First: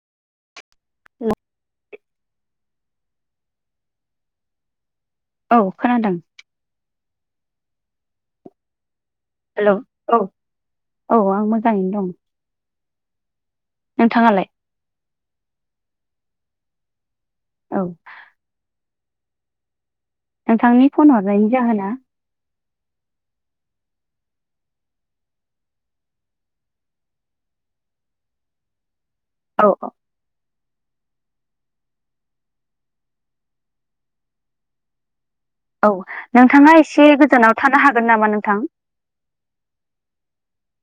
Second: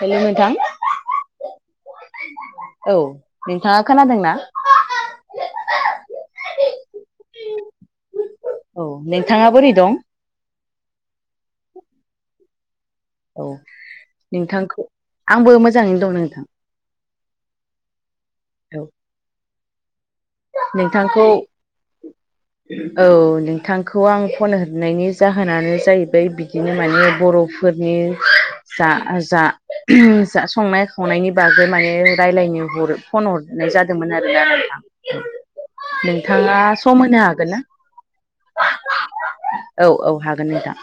हेल' नोंथां। हेल' औ नोंथाङा खोनादोंना? औ खोनादों। औ नोंथाङा बोरै हेल' दं औ औ आं मोजाङैनो दं। औ नोंथाङालाय नोंथांखौ आंबो मोजाङैनो दं नोंथां। औ। औ नोंथांनि फन नोंथांखौ हरनायनि जाहोना औ नोंथांखौ आं फन हरनायनि जाहोनानो जाहैबाय बिदिनो माने बर' फोरनि जा जा औ औ। जा संनाय खावनायनि बागै माने रायलायनो हर फनहरनाय जादोंमोन आरोना नोंथां। एरन औ नोंथाङा एसे गोजानाव ना थानो हागोन नामा नोंथां? औ औ हागोन नोंथां।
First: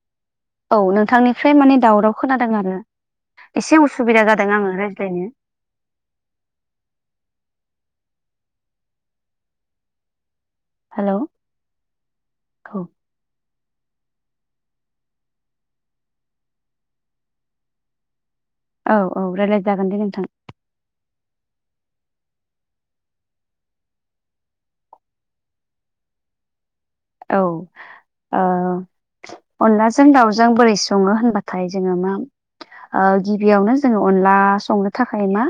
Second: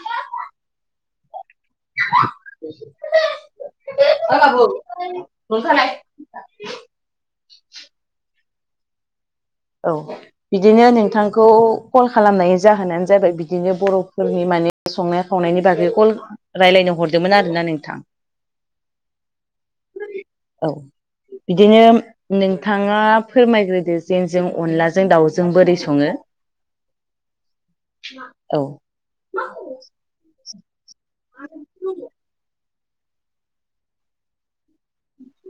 औ नोंथांनिफ्राय माने दावराव खोनादों आरो एसे उसुबिदा जादों आङो रायज्लायनो। दल'थालाय। औ औ बिदिनो हेलौ नोंथांखौ कल खालामनाय औ जाहोनानो जाबाय बिदिनो बर'फोरनि माने संनाय खावनायनि बागै कल रायलायनो हरदोंमोन आरोना नोंथां। औ औ रायलायजागोन दे नोंथां। औ बिदिनो नोंथाङा फोरमायग्रोदो जों अनलाजों दाउजों बोरै सङो? औ ओ औ अनलाजों दाउजों बोरै सङो होनबाथाय जोङो मा ओ गिबियावनो जोङो अनला संनो थाखाय मा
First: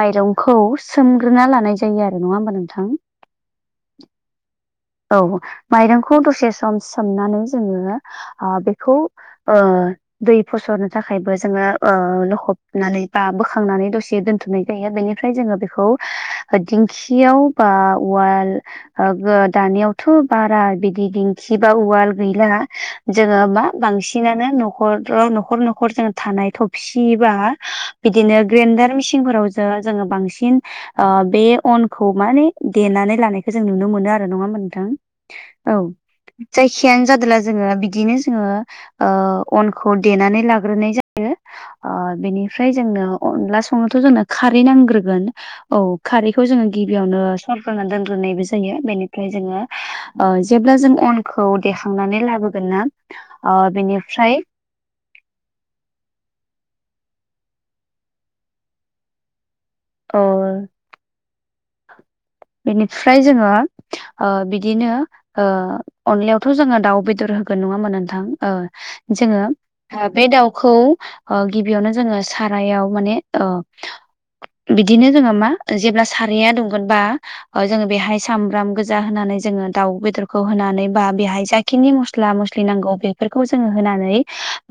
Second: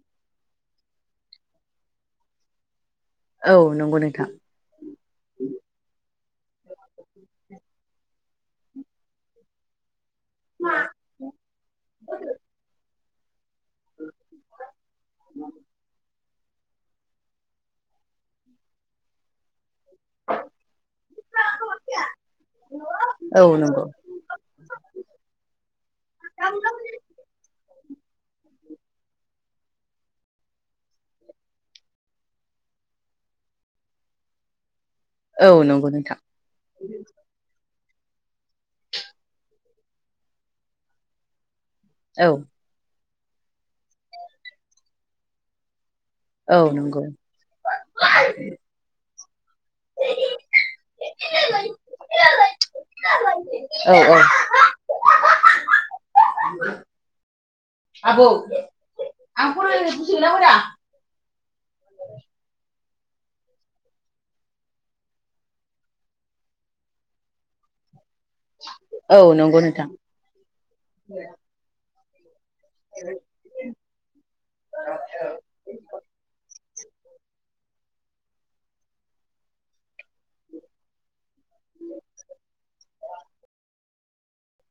माइरंखौ सोमग्रोना लानाय जायो आरो नङा होमबा नोंथां? औ नंगौ नोंथां। औ माइरंखौ दसे सम सोमनानै जोङो आ बेखौ ओ दै फसरनो थाखायबो जोङो ओ लखबनानै बा बोखांनानै दसे दोनथ'नाय जायो बेनिफ्राय जोङो बेखौ दिंखियाव बा उवाल ओ दानियावथ' बारा बिदि दिंखि बा उवाल गैला जोङो औ मा नंगौ बांसिन बांसिनानो न'खराव न'खर न'खर जों थानाय थबसि बा बिदिनो ग्रेनडार मिसिंफोराव जोङो जोङो बांसिन ओ बे अनखौ माने देनानै लानायखौ जों नुनो मोनो आरो। नङा होमबा नोंथा? औ नंगौ नोंथां। जायखियानो जादोला जोङो बिदिनो जोङो ओ अनखौ देनानै लाग्रोनाय जायो ओ औ बेनि फ्रायजोंनो अनला संनोथ' जोंनो खारै नांग्रोगोन। औ खारैखौ औ जोङो नंगौ गिबियावनो सरग्रोना दोनग्रोनायबो जायो बेनिफ्राय जोङो ओ जेब्ला जों अनखौ देखांनानै लाबोगोनना ओ औ औ बेनिफ्राय आबौ आं फन रायलाय औ। बेनिफ्राय जोङो ओ बिदिनो ओ अनलायावथ' जोङो दाउ बेदर होगोन नङा होमबा नोंथां? ओ औ जोङो नंगौ नोंथां बे दाउखौ ओ गिबियावनो जोङो सारायाव माने औ बिदिनो जोङो मा जेब्ला साराया दुंगोनबा ओ जोङो बेहाय सामब्राम गोजा होनानै जोङो दाउ बेदरखौ होनानै बा बेहाय जाय थिंनि मसला मस्लि नांगौ बेफोरखौ जोङो होनानै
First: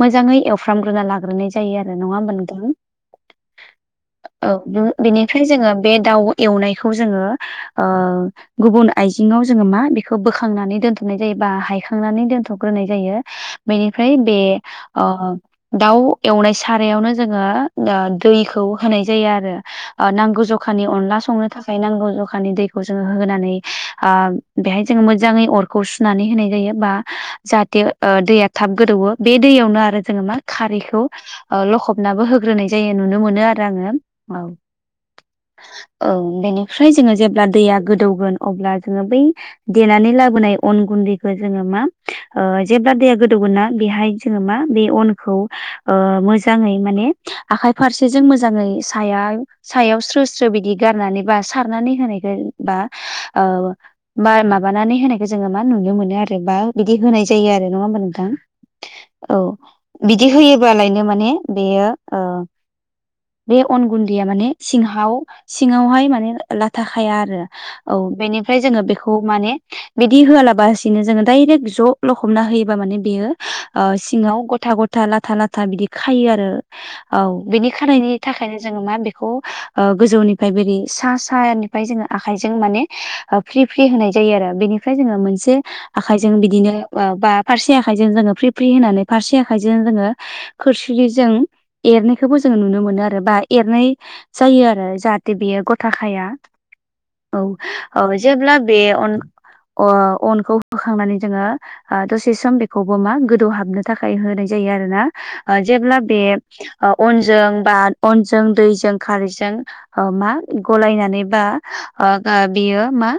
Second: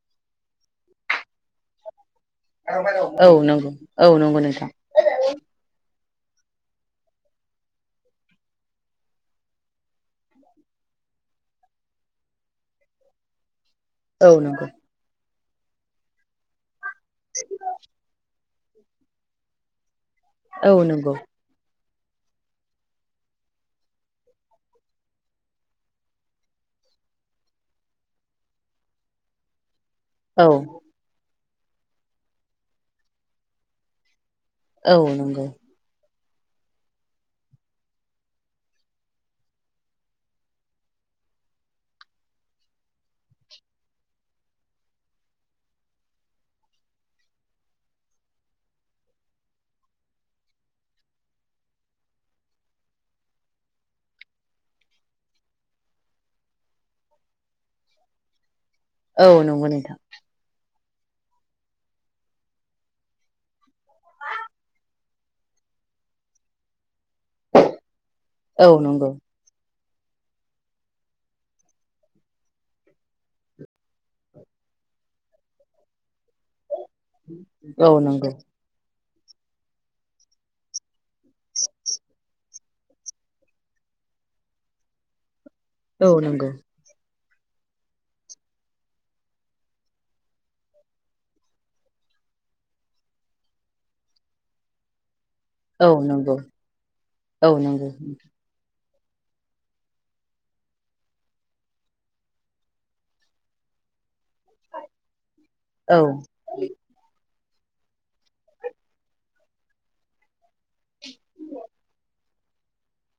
मोजाङै एवफ्रामग्रोना लाग्रोनाय जा जायो आरो नङा होमबा नोंथां औ नंगौ नंगौ औ नोंथां उम। बेनिफ्राय जोङो बे दाउ एवनायखौ जोङो ओ गुबुन आइजेंआव जोङो मा बिखौ बोखांनानै दोनथ'नाय जायो बा हायखांनानै दोनथ'ग्रोनाय जायो। बेनिफ्राय औ बे नंगौ ओ दाउ एवनाय सारायावनो जोङो ओ दैखौ होनाय जायो आरो ओ नां गौ औ ज'खानि नंगौ अनला संनो थाखाय नांगौ ज'ख खानि दैखौ जोङो होनानै आ बेहाय जोङो मोजाङै अरखौ सुनानै होनाय जायो बा जाहाथे ओ दैया थाब गोदौओ बे दैयावनो आरो जोङो मा औ खारैखौ ओ लखबनाबो होग्रोनाय जायो नुनो मोनो आरो आङो औ। औ नंगौ। औ बेनिफ्राय जोङो जेब्ला दैया गोदौगोन अब्ला जोङो बै देनानै लाबोनाय अन गुन्दैखौ जोङो मा ओ जेब्ला दैया गोदौगोना बेहाय जोङो मा बे अनखौ ओ मोजाङै माने आखाइ फारसेजों मोजाङै साया सायाव स्रो स्रो बिदि गारनानैबा सारनानै होनाय जायो बा ओ बा माबानानै होनायखौ जोङो मा नुनो मोनो आरो बा बिदि होनाय जायो आरो नङा होमबा नोंथां? औ नंगौ नोंथां बिदि होयोबालायनो माने बेयो ओ बे अन गुन्दैया माने सिंहाव सिङावहाय माने लाथा खाया आरो औ बेनिफ्राय औ जोङो नंगौ बेखौ माने बिदि होआलाबासिनो जोङो डायरेक ज' लखबना होयोबा माने बेयो ओ सिङाव ग'था ग'थ था लाथा लाथा बिदि खायो आरो औ बिदि औ खानायनि नंगौ थाखायनो जोङो मा बेखौ ओ गोजौनिफाय बिदि सा सायानिफाय जोङो आखाइजों माने ओ फ्रि फ्रि होनाय जायो आरो बेनिफ्राय जोङो मोनसे औ आखाइजों नंगौ बिदिनो [inaudible] बा फारसे आखाइजों जोङो फ्रि फ्रि होनानै फारसे आखाइजों जोङो खोरस्लिजों एरनायखौबो जों नुनो मोनो आरो बा एरनाय जायो आरो जाहाथे बेयो औ ग'था खाया नंगौ औ औ जेब्ला बे अन अ अनखौ होखांनानै जोङो ओ दसे सम बेखौबो मा गोदौहाबनो थाखाय होनाय जायो आरो ना ओ औ जेब्ला बे अ अनजों बा अनजों दैजों खारैजों अ मा गलायनानै बा ओ गा बेयो मा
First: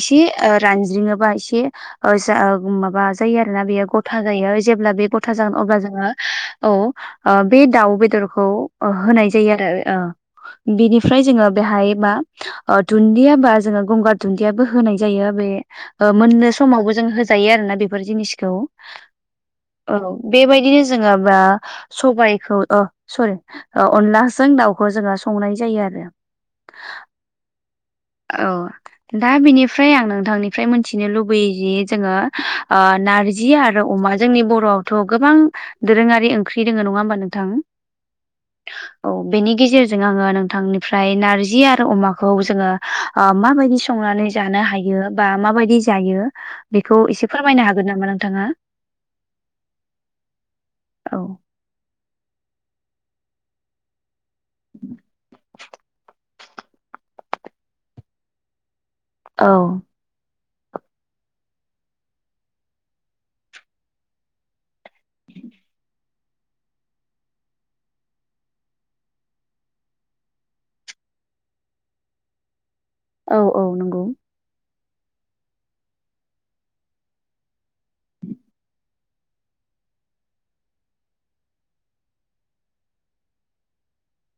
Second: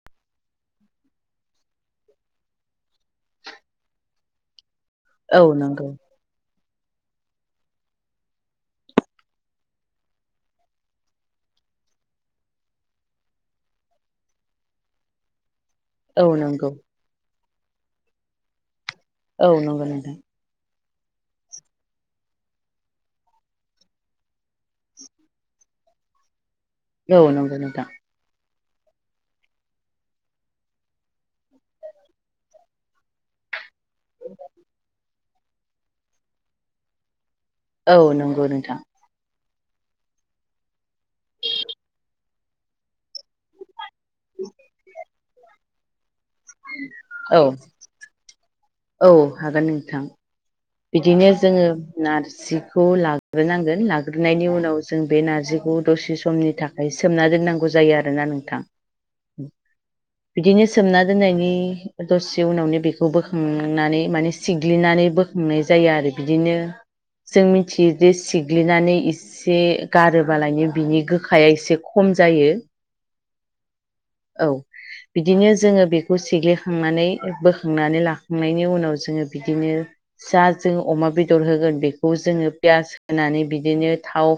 एसे ओ रानज्रिङोबा एसे ओ इसा ओब माबा जायो आरो ना बेयो ग'था जायो जेब्ला बे ग'थ था औ जागोन अब्ला नंगौ जोङो औ ओ बे दाउ बेदरखौ ओ होनाय जायो आरो ओ। बिनिफ्राय जोङो बेहाय मा ओ दुन्दिया बा जोङो गंगार दुन्दियाबो होनाय जायो बे ओ औ मोननो नंगौ समावबो जों होजायो आरो ना बेफोर जिनिसखौ औ। बेबायदिनो जोङो बा सबाइखौ ओ सरि औ अनलाजों दाउखौ जोङो संनाय जायो आरो। औ नंगौ नोंथां। औ। दा बिनिफ्राय आं नोंथांनिफ्राय मिथिनो लुबैयो जि जोङो आ नारजि जि आरो अमा जोंनि बर'आवथ' गोबां दोरोङारि ओंख्रि दोङो नङा होमबा नोंथां। औ नंगौ नोंथां। औ बेनि गेजेरजों आङो नोंथांनिफ्राय नारजि आरो अमाखौ जोङो आ माबायदि स संनानै जानो हायो बा माबायदि जायो। बेखौ एसे औ फोरमायनो हागोन नामा नोंथाङा? औ हागोन। नोंथां औ बिदिनो जोङो नारजिखौ लाग्रोनांगोन लाग् ग्रोनायनि उनाव जों बे नारजिखौ दसे समनि थाखाय सोमना दोननांगौ जायो आरोना नोंथां। औ [inaudible] बिदिनो सोमना दोननायनि दसे उनावनो बेखौ बोखांनानै माने सिग्लिनानै बोख संनाय जायो। आरो बिदिनो जों मिथियो जे सिग्लिनानै एसे गारोबालायनो बिनि गोखाया एसे खम जायो। औ औ नंगौ। औ। बिदिनो जोङो बेखौ सेग्लिखांनानै बोखांनानै लाखांनायनि उनाव जोङो बिदिनो जा जों अमा बेदर होगोन बेखौ जोङो पियाज होनानै बिदिनो थाव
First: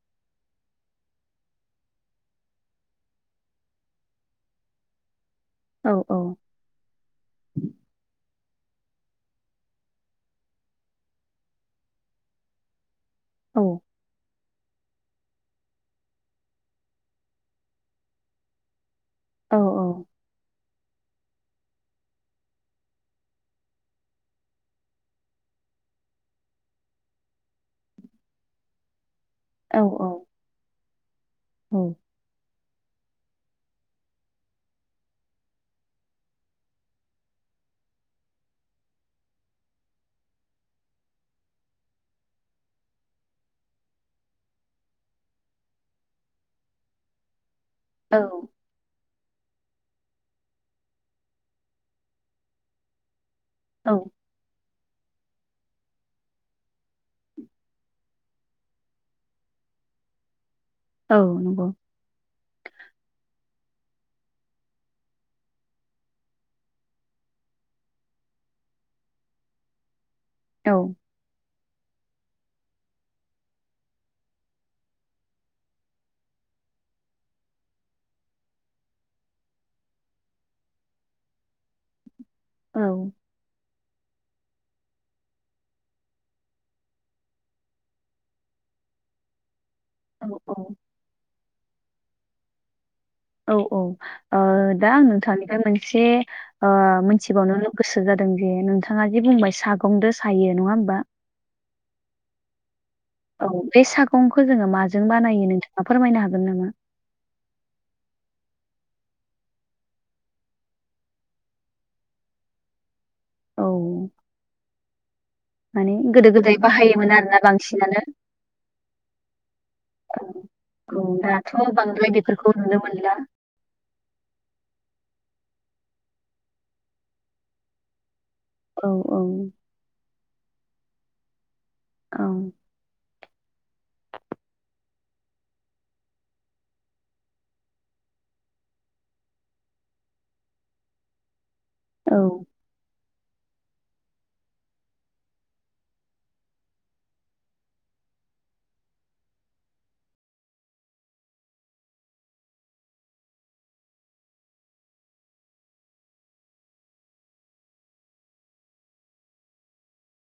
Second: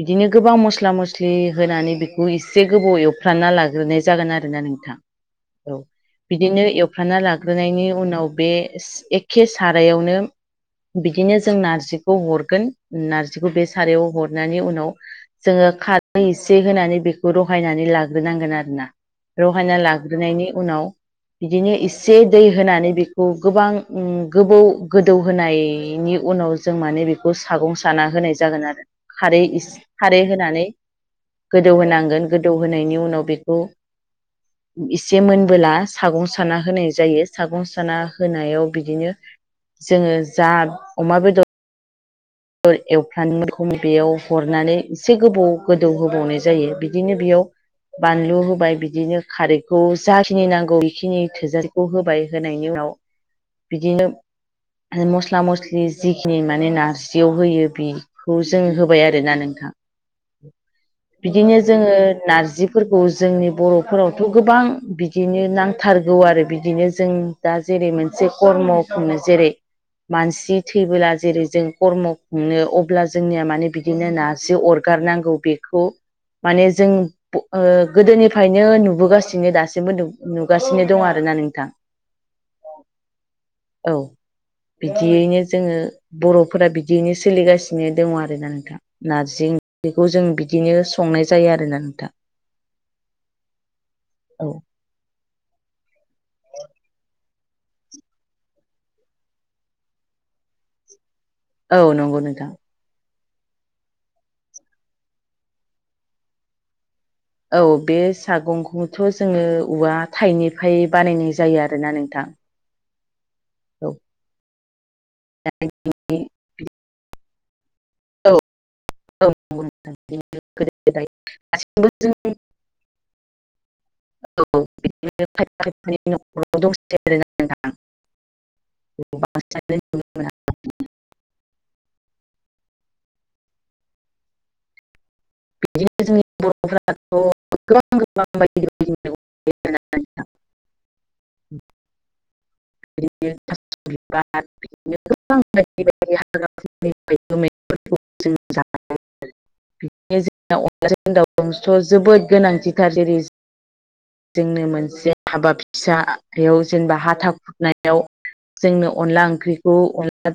बिदिनो गोबां मस्ला मस्लि होनानै बेखौ एसे गोबाव एवफ्र्रानना लाग्रोनाय जागोन आरोना नोंथाङा औ बिदिनो एवफ्रानना लाग्रोनायनि उनाव बे एकखे सारायावनो बिदिनो जों नारजिखौ हरगोन नारजिखौ औ बे सारायाव हर हनानै उनाव जोङो खारै एसे होनानै बेखौ रहायनानै लाग्रोनांगोन आरोना औ रहायना लाग्रोनायनि उनाव बिदिनो इसे दै होनानै बेखौ गोबां उम गोबौ गोदौ होनायनि उनाव जों माने बेखौ सागौ साना होनाय जागोन आरो औ खारै होनानै गोदौ होनांगोन गोदौहोनायनि उनाव बेखौ एसे मोनबोला सागं साना होनाय जायो सागं साना होनायाव बिदिनो जोङो जा अमा बेदर एवफ्रान [unintelligible] खौ बेयाव हरनानै एसे गोबौ गोदौ होबावनाय जायो बिदिनो बेयाव औ बानलु होबाय बिदिनो खारैखौ जाखिनि नांगौ बेखिनि थोजासेखौ होबाय होनायनि उनाव औ बिदिनो मस्ला मस्लि जिखिनि माने नारजि जियाव होयो बिखौ जों होबाय आरोना नोंथां औ बिदिनो नंगौ जोङो नारजि फोरखौ जोंनि बर'फोरावथ' गोबां बिदिनो नांथारगौ आरो बिदिनो जों- दा जेरै मोनसे कर्म खनो जेरै मानसि औ थैबोला जेरै जों खर्म खुंनो अब्ला जोंनिया माने बिदिनो नारजि अरगारनांगौ बेखौ माने जों ओ गोदोनिफ्रायनो नुबोगासिनो दासिमबो नुगासिनो दं आरोना नोंथां। औ औ बिदियैनो जोङो बर' फोर बिदियैनो सोलिगासिनो दङ आरोना नोंथां नारजि ओंख्रिखौ जों औ बिदिनो संनाय जायो आरोना नोंथा औ-औ ओ औ दा आं नोंथांनिफ्राय मोनसे ओ मिथिबावनो गोसो जादों जे नोंथाङा जे बुंबाय सागंदो सायो नङा होमबा औ नंगौ नोंथां औ बे सागंखौ जोङो माजों बानायो नोंथाङा फोरमायनो हागोन नामा औ बे सागंखौथ' जोङो औवा थाइनिफ्राय बानायनाय जायो आरोना नोंथां औ माने गोदो गोदाय बाहायोमोन आरोना बांसिनानो औ-औ औ दाथ' दासिमबो बांद्राय जों बेफोरखौ नुनो मोनला औ [unintelligible] औ-औ द [unintelligible] औ [unintelligible] मैगं [inaudible] औ [unintelligible] [unintelligible] [unintelligible] अनलाजों दावजोंथ' जोबोद गोनांथिथार जेरै जोंनो मोनसे हाबा फिसायाव जेनेबा हाथा खुर नायाव जोंनो अनला ओंख्रिखौ अनला